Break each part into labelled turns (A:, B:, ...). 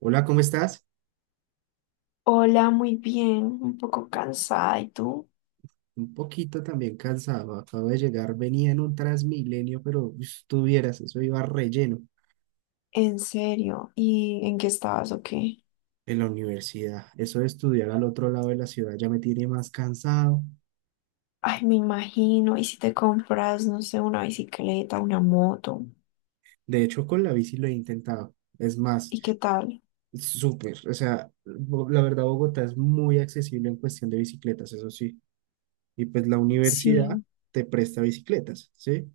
A: Hola, ¿cómo estás?
B: Hola, muy bien, un poco cansada. ¿Y tú?
A: Un poquito también cansado. Acabo de llegar, venía en un Transmilenio, pero estuvieras, eso iba relleno
B: ¿En serio? ¿Y en qué estabas o qué?
A: en la universidad. Eso de estudiar al otro lado de la ciudad ya me tiene más cansado.
B: Ay, me imagino. ¿Y si te compras, no sé, una bicicleta, una moto?
A: De hecho, con la bici lo he intentado. Es más,
B: ¿Y qué tal?
A: súper. O sea, la verdad, Bogotá es muy accesible en cuestión de bicicletas, eso sí. Y pues la
B: Sí.
A: universidad te presta bicicletas, ¿sí?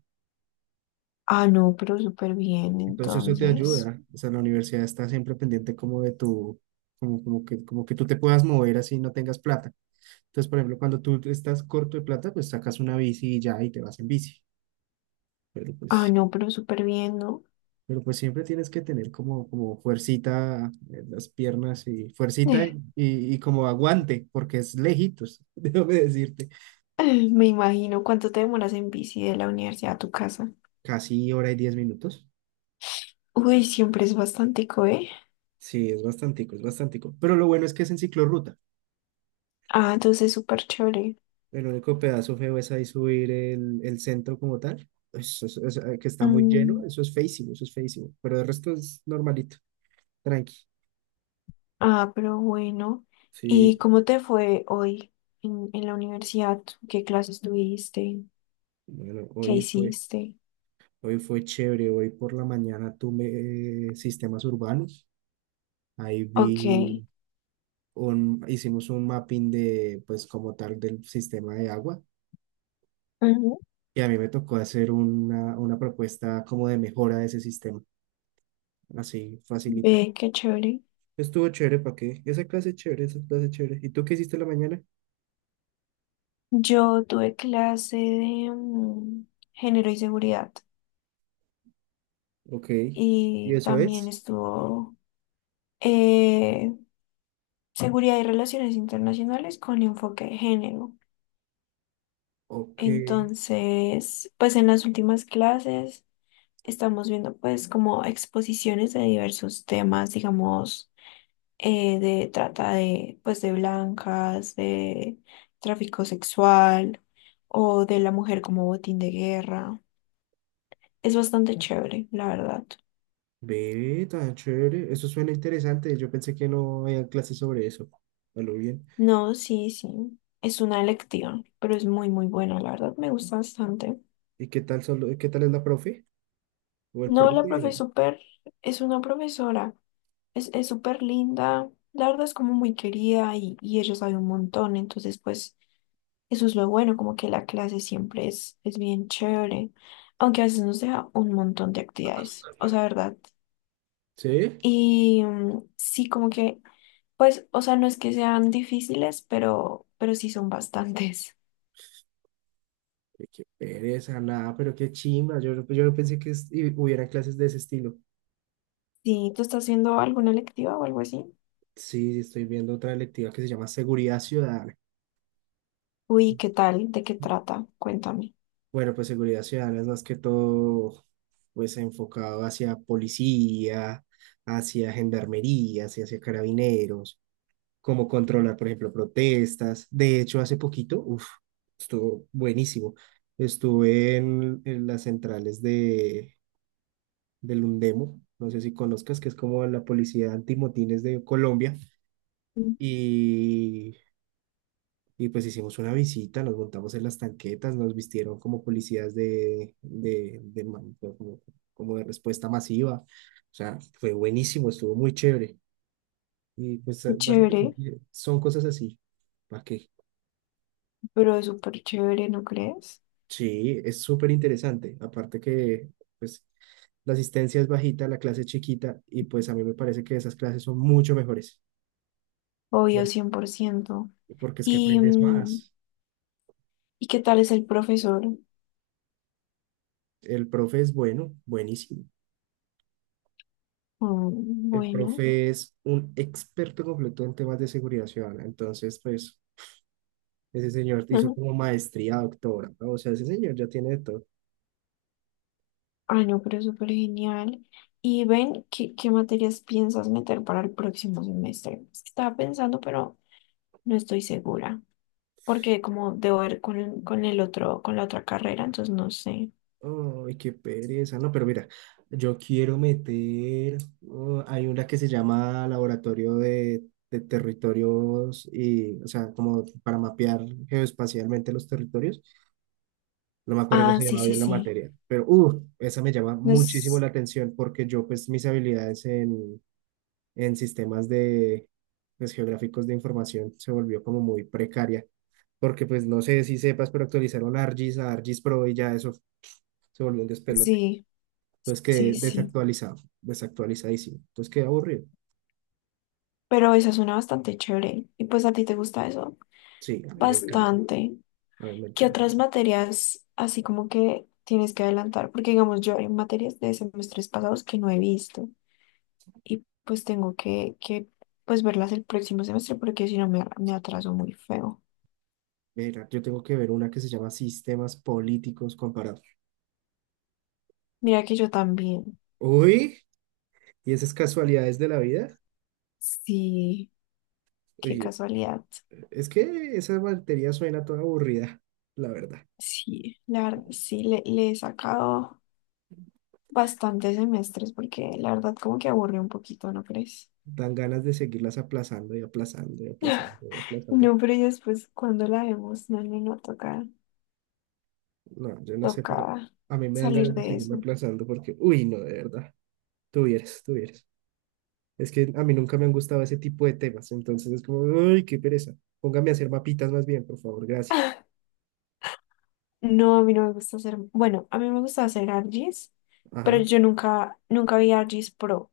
B: Ah, no, pero súper bien,
A: Entonces eso te
B: entonces.
A: ayuda. O sea, la universidad está siempre pendiente como de tu, como, como que tú te puedas mover así y no tengas plata. Entonces, por ejemplo, cuando tú estás corto de plata, pues sacas una bici y ya y te vas en bici. Pero
B: Ah,
A: pues,
B: no, pero súper bien, ¿no?
A: pero pues siempre tienes que tener como fuercita en las piernas y fuercita y,
B: Eh,
A: y, y como aguante, porque es lejitos, déjame decirte.
B: Me imagino. ¿Cuánto te demoras en bici de la universidad a tu casa?
A: Casi hora y 10 minutos.
B: Uy, siempre es bastante, ¿eh?
A: Sí, es bastantico, es bastantico. Pero lo bueno es que es en ciclorruta.
B: Ah, entonces súper chévere.
A: El único pedazo feo es ahí subir el centro como tal. Que está muy lleno,
B: Mm,
A: eso es feísimo, pero el resto es normalito, tranqui.
B: Ah, pero bueno.
A: Sí,
B: ¿Y cómo te fue hoy en la universidad? ¿Qué clases tuviste?
A: bueno,
B: ¿Qué hiciste?
A: hoy fue chévere. Hoy por la mañana tuve sistemas urbanos, ahí
B: Ok.
A: vi, hicimos un mapping de, pues como tal, del sistema de agua,
B: Ujú.
A: y a mí me tocó hacer una propuesta como de mejora de ese sistema, así facilita.
B: Ve, qué chévere.
A: Estuvo chévere, ¿para qué? Esa clase es chévere, esa clase es chévere. ¿Y tú qué hiciste en la mañana?
B: Yo tuve clase de género y seguridad
A: Ok. ¿Y
B: y
A: eso
B: también
A: es?
B: estuvo eh, seguridad y relaciones internacionales con enfoque de género.
A: Ok.
B: Entonces, pues en las últimas clases, estamos viendo pues como exposiciones de diversos temas, digamos, de trata de pues de blancas, de tráfico sexual o de la mujer como botín de guerra. Es bastante chévere, la verdad.
A: Ve, tan chévere. Eso suena interesante. Yo pensé que no había clases sobre eso. A lo bien.
B: No, sí, sí. Es una electiva, pero es muy, muy buena, la verdad. Me gusta bastante.
A: ¿Y qué tal solo, qué tal es la profe? ¿O el
B: No, la
A: profe?
B: profe es súper, es una profesora. Es súper linda. La verdad es como muy querida y ella sabe un montón. Entonces, pues, eso es lo bueno, como que la clase siempre es, bien chévere, aunque a veces nos deja un montón de actividades, o sea, ¿verdad?
A: ¿Sí?
B: Y sí, como que, pues, o sea, no es que sean difíciles, pero, sí son bastantes.
A: Ay, qué pereza, nada, pero qué chimba. Yo no pensé que hubiera clases de ese estilo.
B: Sí, ¿tú estás haciendo alguna electiva o algo así?
A: Sí, sí, estoy viendo otra electiva que se llama Seguridad Ciudadana.
B: Uy, ¿qué tal? ¿De qué trata? Cuéntame.
A: Bueno, pues seguridad ciudadana es más que todo, pues enfocado hacia policía, hacia gendarmería, hacia carabineros, cómo controlar, por ejemplo, protestas. De hecho, hace poquito, uff, estuvo buenísimo. Estuve en las centrales del Undemo, no sé si conozcas, que es como la policía antimotines de Colombia,
B: Mm,
A: y Y pues hicimos una visita, nos montamos en las tanquetas, nos vistieron como policías de como de respuesta masiva. O sea, fue buenísimo, estuvo muy chévere. Y pues
B: Qué chévere,
A: básicamente son cosas así. ¿Para qué?
B: pero es súper chévere, ¿no crees?
A: Sí, es súper interesante. Aparte que pues la asistencia es bajita, la clase es chiquita y pues a mí me parece que esas clases son mucho mejores.
B: Obvio,
A: Por-
B: 100%.
A: Porque es que
B: ¿Y,
A: aprendes
B: mm,
A: más.
B: ¿y qué tal es el profesor?
A: El profe es bueno, buenísimo.
B: Mm,
A: El
B: bueno.
A: profe es un experto completo en temas de seguridad ciudadana. Entonces, pues, ese señor hizo como maestría, doctora, ¿no? O sea, ese señor ya tiene de todo.
B: Ay, no, pero súper genial. Y ven, ¿qué materias piensas meter para el próximo semestre? Estaba pensando, pero no estoy segura, porque como debo ver con, el otro, con la otra carrera, entonces no sé.
A: Ay, qué pereza. No, pero mira, yo quiero meter. Oh, hay una que se llama Laboratorio de Territorios y, o sea, como para mapear geoespacialmente los territorios. No me acuerdo cómo
B: Ah,
A: se
B: sí,
A: llamaba
B: sí,
A: bien la
B: sí.
A: materia, pero, esa me llama
B: No
A: muchísimo
B: es-
A: la atención porque yo, pues, mis habilidades en sistemas de pues, geográficos de información se volvió como muy precaria, porque pues no sé si sepas, pero actualizaron ArcGIS a ArcGIS Pro y ya eso se volvió un despelote.
B: Sí,
A: Entonces quedé
B: sí, sí.
A: desactualizado, desactualizadísimo. Entonces quedé aburrido.
B: Pero esa suena bastante chévere. Y pues a ti te gusta eso
A: Sí, a mí me encanta,
B: bastante.
A: a mí me
B: ¿Qué
A: encanta.
B: otras materias así como que tienes que adelantar? Porque digamos, yo hay materias de semestres pasados que no he visto, y pues tengo que, pues verlas el próximo semestre porque si no me atraso muy feo.
A: Mira, yo tengo que ver una que se llama Sistemas Políticos Comparados.
B: Mira que yo también,
A: Uy, ¿y esas casualidades de la vida?
B: sí, qué
A: Oye,
B: casualidad.
A: es que esa batería suena toda aburrida, la verdad.
B: Sí, la verdad, sí, le he sacado bastantes semestres porque la verdad como que aburre un poquito, ¿no crees?
A: Dan ganas de seguirlas aplazando y aplazando y aplazando y aplazando.
B: No, pero y después cuando la vemos, no, no, no, toca,
A: No, yo no sé, pero
B: toca
A: a mí me dan
B: salir
A: ganas de
B: de
A: seguirme
B: eso.
A: aplazando porque, uy, no, de verdad, tuvieras, tuvieras. Es que a mí nunca me han gustado ese tipo de temas, entonces es como, uy, qué pereza. Póngame a hacer mapitas más bien, por favor, gracias.
B: No, a mí no me gusta hacer, bueno, a mí me gusta hacer ARGIS, pero
A: Ajá.
B: yo nunca, nunca vi ARGIS Pro.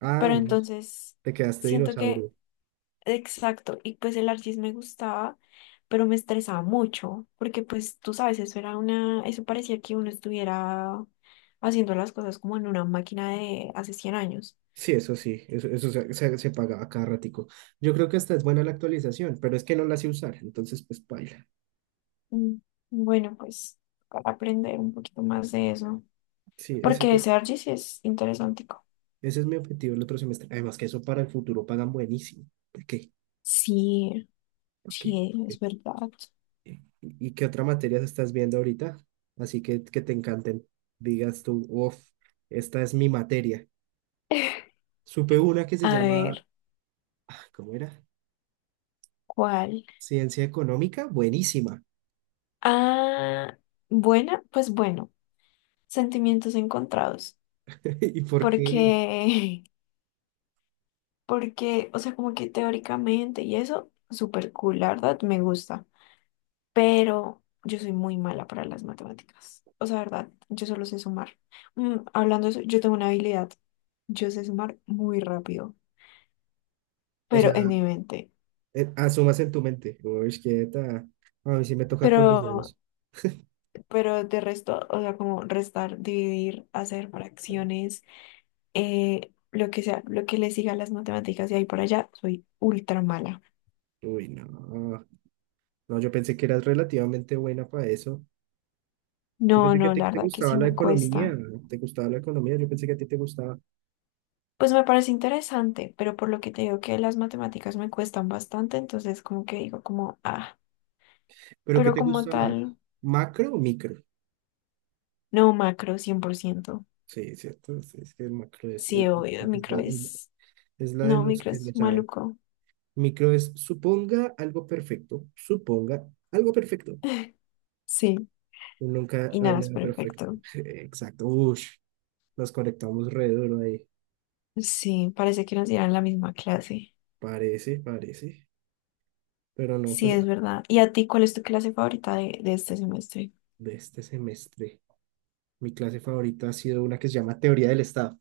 A: Ah,
B: Pero
A: no,
B: entonces
A: te quedaste
B: siento que,
A: dinosaurio.
B: exacto, y pues el archis me gustaba, pero me estresaba mucho, porque pues tú sabes, eso parecía que uno estuviera haciendo las cosas como en una máquina de hace 100 años.
A: Sí, eso sí, eso se pagaba cada ratico. Yo creo que esta es buena la actualización, pero es que no la sé usar, entonces pues baila.
B: Mm, Bueno, pues para aprender un poquito más de eso,
A: Sí, ese,
B: porque ese archis es interesante.
A: Ese es mi objetivo el otro semestre. Además que eso para el futuro pagan buenísimo. ¿Por qué?
B: Sí,
A: ¿Por qué? ¿Por
B: sí, es
A: qué?
B: verdad.
A: ¿Y, y qué otra materia estás viendo ahorita? Así que te encanten. Digas tú, uff, esta es mi materia. Supe una que se
B: A
A: llama,
B: ver,
A: ah, ¿Cómo era?
B: ¿cuál?
A: Ciencia económica, buenísima.
B: Ah, buena, pues bueno, sentimientos encontrados.
A: ¿Y por
B: Porque,
A: qué?
B: porque, o sea, como que teóricamente y eso, súper cool, la verdad, me gusta. Pero yo soy muy mala para las matemáticas. O sea, verdad, yo solo sé sumar. Hablando de eso, yo tengo una habilidad. Yo sé sumar muy rápido,
A: O sea,
B: pero en mi mente.
A: asumas en tu mente. Uy, quieta. A mí sí me toca
B: Pero,
A: con los dedos.
B: pero de resto, o sea, como restar, dividir, hacer fracciones, lo que sea, lo que le siga a las matemáticas y ahí por allá, soy ultra mala.
A: Uy, no. No, yo pensé que eras relativamente buena para eso. Yo
B: No,
A: pensé que a
B: no,
A: ti
B: la
A: te
B: verdad que
A: gustaba
B: sí
A: la
B: me
A: economía,
B: cuesta.
A: te gustaba la economía, yo pensé que a ti te gustaba,
B: Pues me parece interesante, pero por lo que te digo que las matemáticas me cuestan bastante, entonces como que digo como, ah,
A: pero ¿qué
B: pero
A: te
B: como
A: gusta más?
B: tal,
A: ¿Macro o micro?
B: no macro 100%.
A: Sí, cierto, sí, es que el macro es,
B: Sí, obvio,
A: es, la,
B: micro
A: es
B: es,
A: es la de
B: no,
A: los
B: micro
A: que le
B: es
A: saben.
B: maluco.
A: Micro es suponga algo perfecto, suponga algo perfecto.
B: Sí,
A: Nunca
B: y
A: hay
B: nada, es
A: nada perfecto.
B: perfecto.
A: Exacto, ush, nos conectamos re duro ahí.
B: Sí, parece que nos dieran la misma clase.
A: Parece, parece, pero no,
B: Sí,
A: pues
B: es verdad. ¿Y a ti cuál es tu clase favorita de este semestre?
A: de este semestre. Mi clase favorita ha sido una que se llama Teoría del Estado.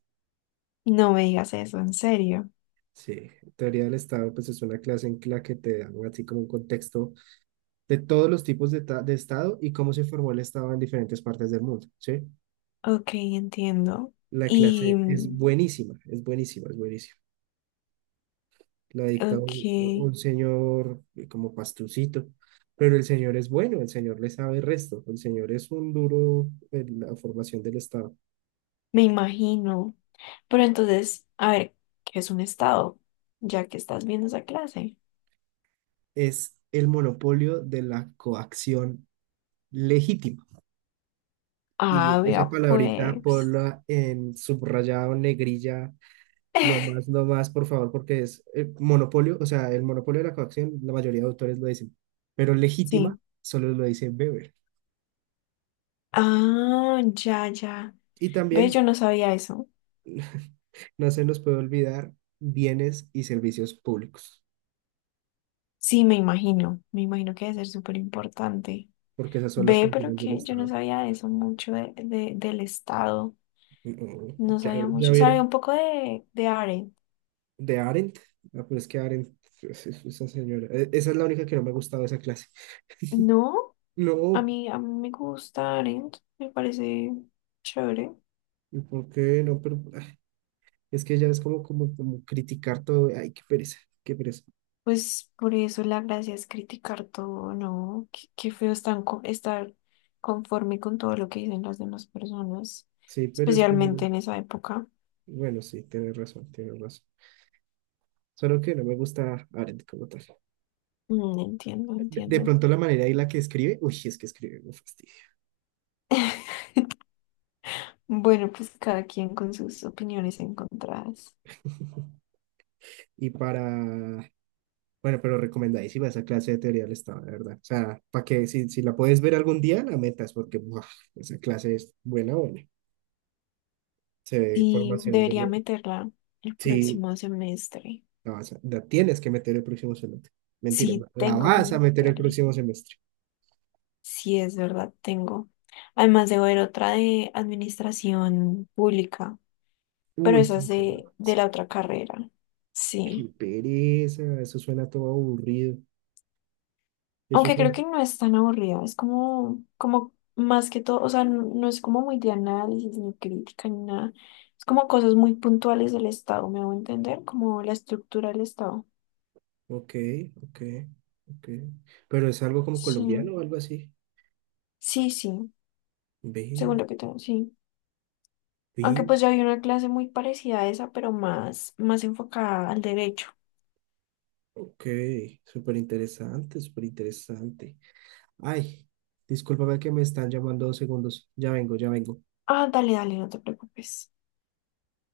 B: No me digas eso, en serio.
A: Sí, teoría del Estado, pues es una clase en la que te dan así como un contexto de todos los tipos de Estado y cómo se formó el Estado en diferentes partes del mundo, ¿sí?
B: Ok, entiendo.
A: La
B: Y,
A: clase es
B: mm,
A: buenísima, es buenísima, es buenísima. La dicta un,
B: ok,
A: un señor como pastucito, pero el señor es bueno, el señor le sabe el resto, el señor es un duro en la formación del Estado.
B: me imagino. Pero entonces, a ver, ¿qué es un estado? Ya que estás viendo esa clase.
A: Es el monopolio de la coacción legítima. Y
B: Ah,
A: esa
B: vea,
A: palabrita
B: pues.
A: ponla en subrayado, negrilla, lo más, por favor, porque es monopolio, o sea, el monopolio de la coacción, la mayoría de autores lo dicen, pero legítima
B: Sí.
A: solo lo dice Weber.
B: Ah, ya, ya.
A: Y
B: Ve,
A: también
B: yo no sabía eso.
A: no se nos puede olvidar bienes y servicios públicos,
B: Sí, me imagino. Me imagino que debe ser súper importante.
A: porque esas son las
B: Ve, pero
A: funciones del
B: que yo no
A: Estado.
B: sabía eso mucho de, del estado.
A: No,
B: No
A: ya,
B: sabía
A: ya
B: mucho.
A: hubiera-
B: Sabía un poco de, Arendt.
A: de Arendt, ah, pero es que Arendt, esa señora, esa es la única que no me ha gustado de esa clase.
B: No, a
A: No,
B: mí, a mí me gusta Arendt. Me parece chévere.
A: ¿y ¿por qué no? Pero es que ya es como, como criticar todo. Ay, qué pereza, qué pereza.
B: Pues por eso la gracia es criticar todo, ¿no? Qué feo es tan estar conforme con todo lo que dicen las demás personas,
A: Sí, pero es que
B: especialmente
A: no-
B: en esa época.
A: Bueno, sí, tienes razón, tienes razón. Solo que no me gusta Arendt como tal.
B: Entiendo,
A: De
B: entiendo.
A: pronto la manera y la que escribe, uy, es que escribe un fastidio.
B: Bueno, pues cada quien con sus opiniones encontradas.
A: Y para, bueno, pero recomendadísima esa clase de teoría del Estado, de verdad. O sea, para que si, si la puedes ver algún día, la metas, porque buah, esa clase es buena, buena. Se ve
B: Sí,
A: formación
B: debería
A: de...
B: meterla el
A: Sí,
B: próximo semestre.
A: la tienes que meter el próximo semestre. Mentira,
B: Sí,
A: la
B: tengo que
A: vas a meter el
B: meterla.
A: próximo semestre.
B: Sí, es verdad, tengo. Además, debo ver otra de administración pública, pero
A: Uy,
B: esa es de, la otra carrera.
A: qué
B: Sí.
A: pereza, eso suena todo aburrido. Eso
B: Aunque creo que
A: suena.
B: no es tan aburrida, es como, más que todo, o sea, no, no es como muy de análisis, ni crítica, ni nada. Es como cosas muy puntuales del Estado, me hago entender, como la estructura del Estado.
A: Ok, ok, ok. Pero es algo como
B: Sí,
A: colombiano o algo así.
B: sí, sí, según
A: Ve,
B: lo que tengo, sí. Aunque
A: ve.
B: pues ya había una clase muy parecida a esa, pero más, más enfocada al derecho.
A: Ok, súper interesante, súper interesante. Ay, discúlpame que me están llamando 2 segundos. Ya vengo, ya vengo.
B: Ah, dale, dale, no te preocupes.